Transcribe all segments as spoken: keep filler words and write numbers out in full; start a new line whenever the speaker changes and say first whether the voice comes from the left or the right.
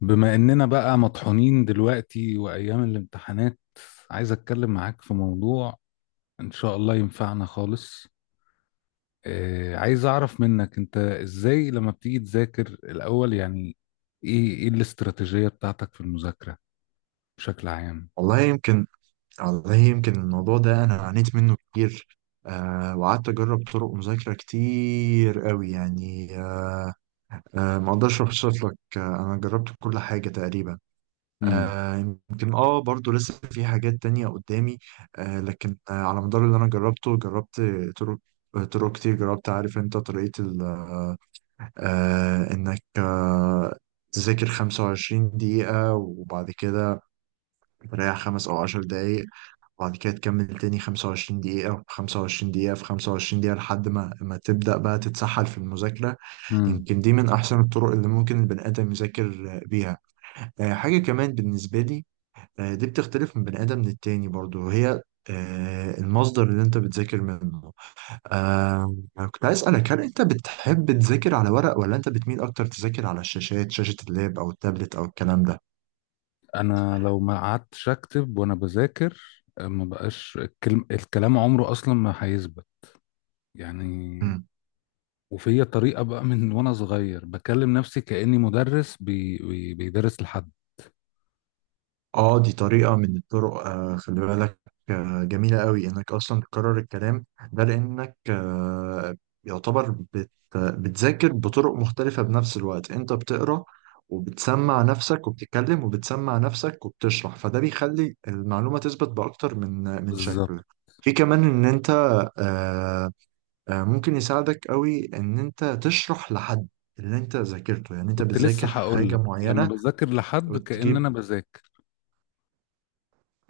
left: بما اننا بقى مطحونين دلوقتي وايام الامتحانات، عايز اتكلم معاك في موضوع ان شاء الله ينفعنا خالص. آه عايز اعرف منك انت ازاي لما بتيجي تذاكر الاول، يعني ايه ايه الاستراتيجية بتاعتك في المذاكرة بشكل عام؟
right: والله يمكن والله يمكن الموضوع ده انا عانيت منه كتير. آه وقعدت اجرب طرق مذاكره كتير قوي يعني. آه آه ما اقدرش اوصف لك، آه انا جربت كل حاجه تقريبا.
left: امم
right: آه يمكن اه برضو لسه في حاجات تانية قدامي. آه لكن آه على مدار اللي انا جربته، جربت طرق طرق كتير. جربت، عارف انت، طريقه ال- آه انك آه تذاكر خمسة وعشرين دقيقة وبعد كده تريح خمس أو عشر دقايق، وبعد كده تكمل تاني خمسة وعشرين دقيقة، في خمسة وعشرين دقيقة، في خمسة وعشرين دقيقة، لحد ما ما تبدأ بقى تتسحل في المذاكرة.
left: امم
right: يمكن دي من أحسن الطرق اللي ممكن البني آدم يذاكر بيها. آه، حاجة كمان بالنسبة لي، آه، دي بتختلف من بني آدم للتاني برضو، وهي آه، المصدر اللي أنت بتذاكر منه. آه، كنت عايز أسألك، هل أنت بتحب تذاكر على ورق ولا أنت بتميل أكتر تذاكر على الشاشات، شاشة اللاب أو التابلت أو الكلام ده؟
left: انا لو ما قعدتش اكتب وانا بذاكر، آه، ما بقاش الكلم الكلام عمره اصلا ما هيثبت يعني. وفي طريقة بقى من وانا صغير بكلم نفسي كأني مدرس بي... بي... بيدرس لحد.
right: اه، دي طريقة من الطرق. آه خلي بالك، آه جميلة قوي انك اصلا تكرر الكلام ده، لانك آه يعتبر بت بتذاكر بطرق مختلفة بنفس الوقت. انت بتقرأ، وبتسمع نفسك، وبتتكلم، وبتسمع نفسك، وبتشرح، فده بيخلي المعلومة تثبت بأكتر من من
left: بالظبط.
right: شكل. في كمان ان انت آه آه ممكن يساعدك قوي ان انت تشرح لحد اللي انت ذاكرته. يعني انت
left: كنت لسه
right: بتذاكر
left: هقول
right: حاجة
left: لك لما
right: معينة
left: بذاكر لحد كأن
right: وتجيب.
left: انا بذاكر.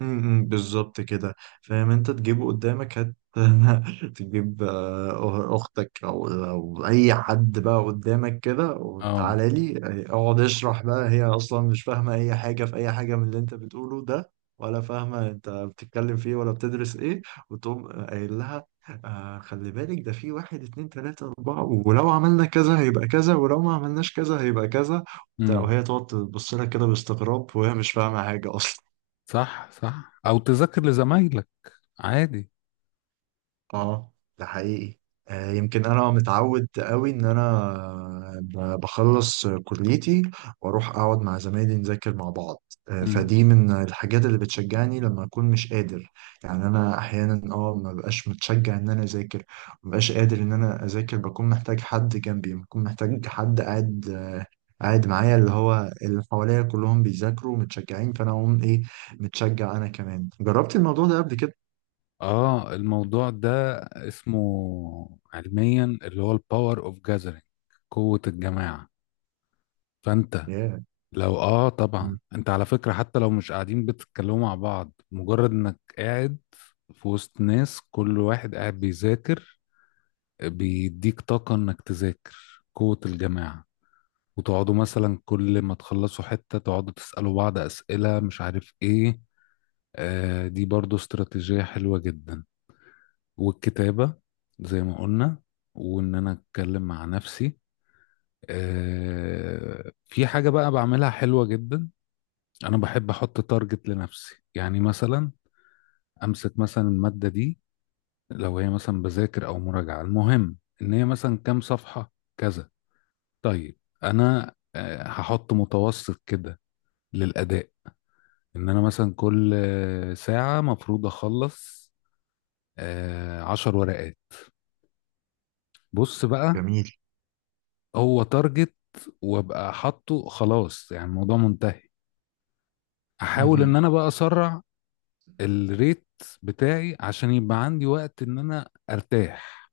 right: امم بالظبط كده. فاهم انت، تجيبه قدامك هت تجيب، آه، أه، اختك او او اي حد بقى قدامك كده،
left: اه.
right: وتعالى لي اقعد اشرح بقى. هي اصلا مش فاهمه اي حاجه في اي حاجه من اللي انت بتقوله ده، ولا فاهمه انت بتتكلم في ايه، ولا بتدرس ايه، وتقوم قايل لها: آه خلي بالك، ده في واحد اتنين تلاته اربعه، ولو عملنا كذا هيبقى كذا، ولو ما عملناش كذا هيبقى كذا، وبتاع.
left: امم.
right: وهي تقعد تبص لك كده باستغراب، وهي مش فاهمه حاجه اصلا.
left: صح، صح، او تذاكر لزمايلك عادي.
right: اه، ده حقيقي. آه، يمكن انا متعود قوي ان انا ب- بخلص كليتي، واروح اقعد مع زمايلي نذاكر مع بعض. آه،
left: امم.
right: فدي من الحاجات اللي بتشجعني لما اكون مش قادر. يعني انا احيانا اه ما بقاش متشجع ان انا اذاكر، ما بقاش قادر ان انا اذاكر، بكون محتاج حد جنبي، بكون محتاج حد قاعد آه، قاعد معايا، اللي هو اللي حواليا كلهم بيذاكروا ومتشجعين، فانا اقوم ايه؟ متشجع. انا كمان جربت الموضوع ده قبل كده.
left: اه الموضوع ده اسمه علميا اللي هو الباور اوف جاذرينج، قوة الجماعة. فانت
right: ياه.
left: لو اه طبعا،
right: مم.
left: انت على فكرة، حتى لو مش قاعدين بتتكلموا مع بعض، مجرد انك قاعد في وسط ناس كل واحد قاعد بيذاكر، بيديك طاقة انك تذاكر، قوة الجماعة. وتقعدوا مثلا كل ما تخلصوا حتة تقعدوا تسألوا بعض أسئلة مش عارف ايه. آه دي برضو استراتيجية حلوة جدا، والكتابة زي ما قلنا، وان انا اتكلم مع نفسي. آه في حاجة بقى بعملها حلوة جدا، انا بحب احط تارجت لنفسي، يعني مثلا امسك مثلا المادة دي، لو هي مثلا بذاكر او مراجعة، المهم ان هي مثلا كام صفحة، كذا. طيب، انا آه، هحط متوسط كده للاداء، ان انا مثلا كل آه، ساعة مفروض اخلص آه، عشر ورقات. بص بقى،
right: جميل.
left: هو تارجت، وابقى حاطه خلاص يعني الموضوع منتهي. احاول ان
right: مهم.
left: انا بقى اسرع الريت بتاعي عشان يبقى عندي وقت ان انا ارتاح.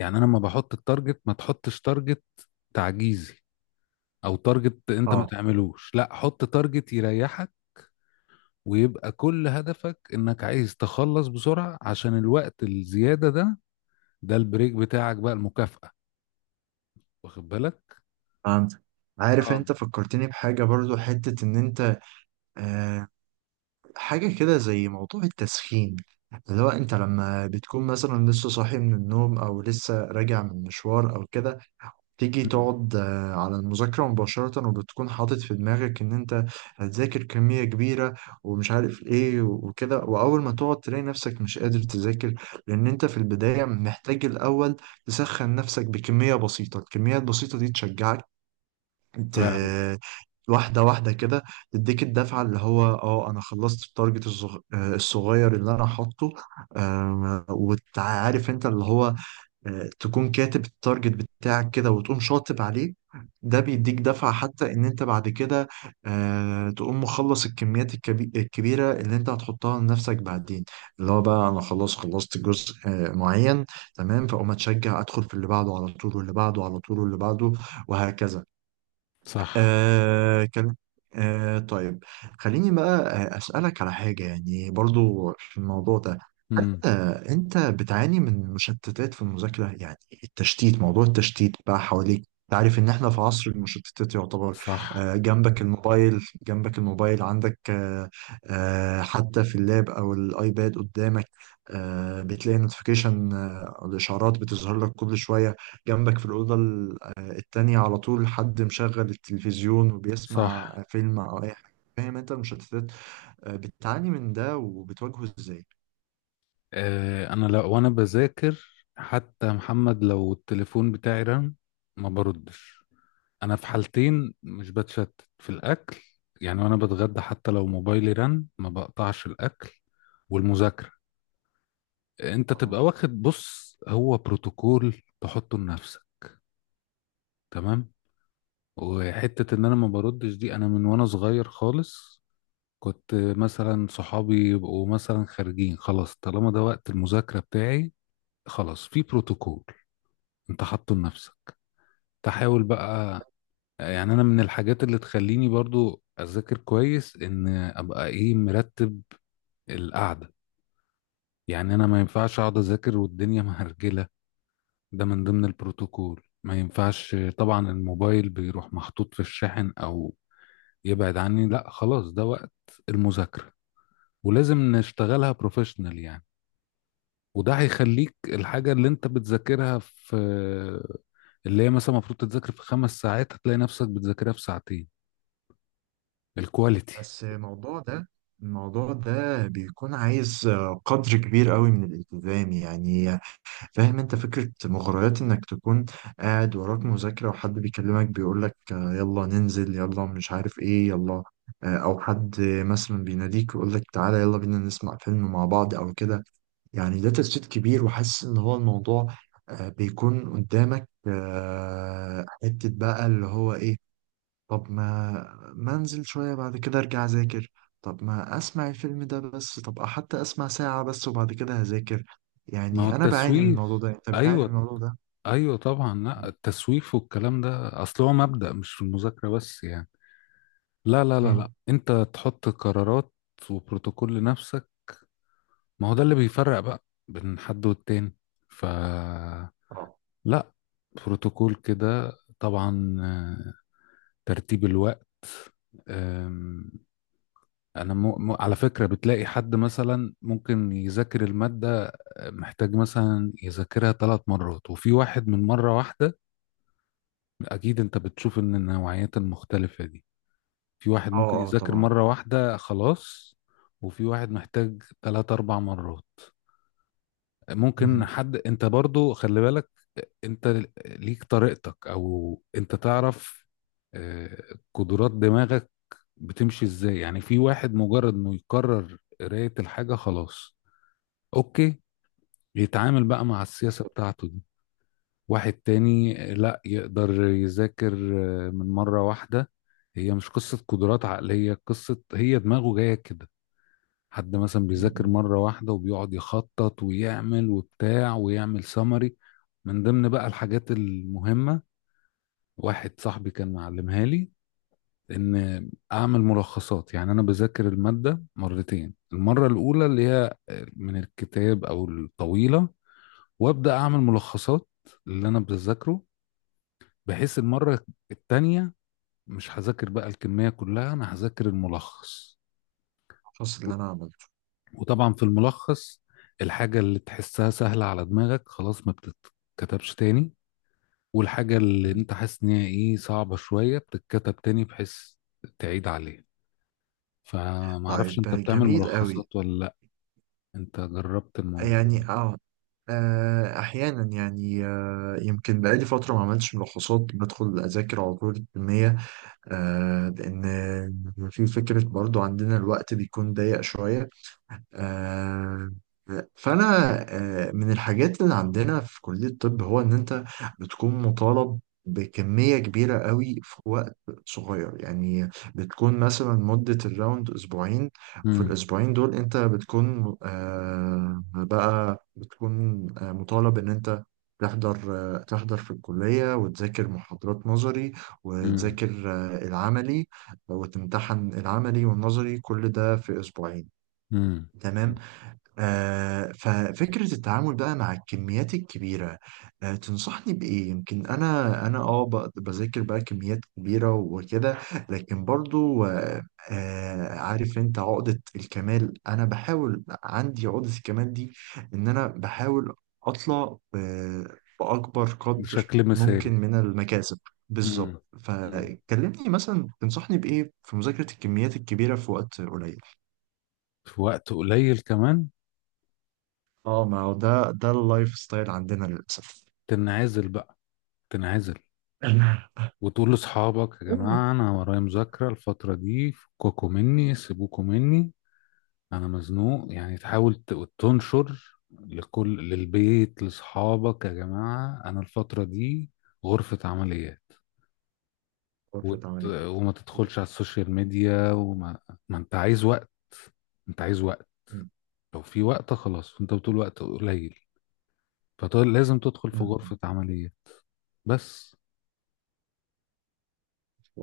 left: يعني انا لما بحط التارجت، ما تحطش تارجت تعجيزي، او تارجت انت ما
right: اه.
left: تعملوش، لا، حط تارجت يريحك، ويبقى كل هدفك انك عايز تخلص بسرعة عشان الوقت الزيادة ده، ده البريك بتاعك بقى، المكافأة. واخد بالك؟
right: فهمت. عارف
left: اه.
right: انت، فكرتني بحاجة برضو حتة ان انت. آه حاجة كده زي موضوع التسخين، اللي هو انت لما بتكون مثلا لسه صاحي من النوم، او لسه راجع من مشوار او كده، تيجي
left: مم.
right: تقعد آه، على المذاكرة مباشرة، وبتكون حاطط في دماغك إن أنت هتذاكر كمية كبيرة ومش عارف إيه وكده. وأول ما تقعد تلاقي نفسك مش قادر تذاكر، لأن أنت في البداية محتاج الأول تسخن نفسك بكمية بسيطة. الكمية البسيطة دي تشجعك ت...
left: فعلا.
right: واحدة واحدة كده، تديك الدفعة، اللي هو: اه انا خلصت التارجت الصغ... آه، الصغير اللي انا حاطه. آم، وتعرف انت اللي هو آه، تكون كاتب التارجت بتاعك كده وتقوم شاطب عليه. ده بيديك دفعة، حتى ان انت بعد كده آه، تقوم مخلص الكميات الكبي... الكبيرة اللي انت هتحطها لنفسك بعدين، اللي هو بقى: انا خلاص خلصت جزء آه، معين، تمام، فاقوم اتشجع، ادخل في اللي بعده على طول، واللي بعده على طول، واللي بعده، وهكذا.
left: صح.
right: آه كان آه طيب، خليني بقى آه، أسألك على حاجة يعني، برضو في الموضوع ده.
left: مم.
right: آه، انت بتعاني من مشتتات في المذاكرة؟ يعني التشتيت، موضوع التشتيت بقى حواليك، تعرف ان احنا في عصر المشتتات يعتبر.
left: صح،
right: آه، جنبك الموبايل، جنبك الموبايل عندك آه، آه، حتى في اللاب او الايباد قدامك. آه، بتلاقي نوتيفيكيشن او الاشعارات بتظهر لك كل شوية. جنبك في الأوضة ال- آه، التانية على طول حد مشغل التلفزيون وبيسمع
left: صح.
right: فيلم او اي حاجة. فاهم انت المشتتات؟ آه، بتعاني من ده وبتواجهه ازاي؟
left: آه انا لو وانا بذاكر، حتى محمد، لو التليفون بتاعي رن، ما بردش. انا في حالتين مش بتشتت، في الاكل، يعني وانا بتغدى حتى لو موبايلي رن ما بقطعش الاكل، والمذاكره. انت
right: آه.
left: تبقى واخد، بص، هو بروتوكول تحطه لنفسك، تمام. وحته ان انا ما بردش دي، انا من وانا صغير خالص كنت مثلا صحابي يبقوا مثلا خارجين، خلاص طالما ده وقت المذاكره بتاعي، خلاص، في بروتوكول انت حاطه لنفسك. تحاول بقى، يعني انا من الحاجات اللي تخليني برضو اذاكر كويس، ان ابقى ايه، مرتب القعده. يعني انا ما ينفعش اقعد اذاكر والدنيا مهرجله، ده من ضمن البروتوكول. ما ينفعش طبعا الموبايل بيروح محطوط في الشاحن او يبعد عني، لا، خلاص، ده وقت المذاكره. ولازم نشتغلها بروفيشنال يعني. وده هيخليك الحاجة اللي انت بتذاكرها في، اللي هي مثلا المفروض تتذاكر في خمس ساعات هتلاقي نفسك بتذاكرها في ساعتين، الكواليتي.
right: بس الموضوع ده، الموضوع ده بيكون عايز آه، قدر كبير قوي من الالتزام يعني. فاهم انت فكرة مغريات، انك تكون قاعد وراك مذاكرة وحد بيكلمك بيقولك آه، يلا ننزل، يلا مش عارف ايه، يلا. آه، او حد مثلا بيناديك ويقولك تعالى يلا بينا نسمع فيلم مع بعض او كده. يعني ده تشتيت كبير، وحاسس ان هو الموضوع آه، بيكون قدامك آه، حتة بقى اللي هو ايه. طب ما ما انزل شوية بعد كده ارجع اذاكر. طب ما اسمع الفيلم ده بس. طب حتى اسمع ساعة بس وبعد كده هذاكر.
left: ما هو
right: يعني انا بعاني من الموضوع
left: التسويف.
right: ده، انت بتعاني من
left: ايوه،
right: الموضوع ده.
left: ايوه، طبعا. لا، التسويف والكلام ده اصل هو مبدأ مش في المذاكره بس يعني. لا، لا، لا، لا،
right: امم
left: انت تحط قرارات وبروتوكول لنفسك. ما هو ده اللي بيفرق بقى بين حد والتاني. ف،
right: اه.
left: لا، بروتوكول كده طبعا، آه، ترتيب الوقت. آم، انا م... م... على فكره بتلاقي حد مثلا ممكن يذاكر الماده، آه، محتاج مثلا يذاكرها ثلاث مرات، وفي واحد من مره واحده. اكيد انت بتشوف ان النوعيات المختلفة دي، في واحد
right: اه.
left: ممكن
right: اه
left: يذاكر
right: طبعا.
left: مرة واحدة خلاص، وفي واحد محتاج ثلاث اربع مرات. ممكن
right: مهم.
left: حد، انت برضو خلي بالك، انت ليك طريقتك او انت تعرف آه، قدرات دماغك بتمشي ازاي، يعني في واحد مجرد انه يكرر قراية الحاجة خلاص، اوكي، يتعامل بقى مع السياسة
right: بالظبط.
left: بتاعته دي. واحد تاني لا يقدر يذاكر آه، من مرة واحدة. هي مش قصة قدرات عقلية، قصة هي دماغه جاية كده. حد مثلا بيذاكر
right: امم
left: مرة واحدة وبيقعد يخطط ويعمل وبتاع، ويعمل سمري، من ضمن بقى الحاجات المهمة. واحد صاحبي كان معلمها لي ان اعمل ملخصات، يعني انا بذاكر المادة مرتين، المرة الاولى اللي هي من الكتاب او الطويلة، وابدا اعمل ملخصات اللي انا بذاكره، بحيث المرة التانية مش هذاكر بقى الكمية كلها، أنا هذاكر الملخص.
right: الفصل اللي انا عملته.
left: وطبعا في الملخص الحاجة اللي تحسها سهلة على دماغك خلاص ما بتتكتبش تاني، والحاجة اللي
right: مم.
left: انت حاسس ان هي ايه صعبة شوية بتتكتب تاني بحيث تعيد عليها. فمعرفش
right: طيب.
left: انت بتعمل
right: جميل قوي.
left: ملخصات ولا لا، انت جربت الموضوع؟
right: يعني اه آه، احيانا يعني آه، يمكن بقالي فتره ما عملتش ملخصات، بدخل اذاكر على طول الكميه، آه، لأن في فكرة برضو عندنا، الوقت بيكون ضيق شوية. آه، فأنا آه، من الحاجات اللي عندنا في كلية الطب، هو إن أنت بتكون مطالب بكمية كبيرة قوي في وقت صغير. يعني بتكون مثلا مدة الراوند أسبوعين، وفي
left: مم.
right: الأسبوعين دول أنت بتكون آه، بقى بتكون آه، مطالب إن أنت تحضر آه، تحضر في الكلية، وتذاكر محاضرات نظري،
left: مم.
right: وتذاكر آه، العملي، وتمتحن العملي والنظري، كل ده في أسبوعين.
left: مم.
right: تمام. آه، ففكرة التعامل بقى مع الكميات الكبيرة، آه، تنصحني بإيه؟ يمكن أنا أنا أه ب- بذاكر بقى كميات كبيرة وكده، لكن برضو آه، آه، عارف أنت عقدة الكمال، أنا بحاول، عندي عقدة الكمال دي إن أنا بحاول أطلع ب- بأكبر قدر
left: بشكل
right: ممكن
left: مثالي.
right: من المكاسب. بالظبط.
left: مم. مم.
right: فكلمني مثلا، تنصحني بإيه في مذاكرة الكميات الكبيرة في وقت قليل؟
left: في وقت قليل كمان.
right: اه ما هو ده ده اللايف ستايل عندنا للأسف.
left: تنعزل بقى، تنعزل، وتقول لاصحابك يا جماعه انا ورايا مذاكره الفتره دي، فكوكوا مني، سيبوكوا مني، انا مزنوق يعني. تحاول ت- تنشر لكل للبيت لاصحابك، يا جماعه انا الفتره دي غرفه عمليات.
right: غرفة
left: وت...
right: عمليات.
left: وما تدخلش على السوشيال ميديا وما ما انت عايز وقت، انت عايز وقت.
right: م-
left: لو في وقت خلاص، انت بتقول وقت قليل، فلازم تدخل
right: م-
left: في
right: م.
left: غرفه عمليات. بس.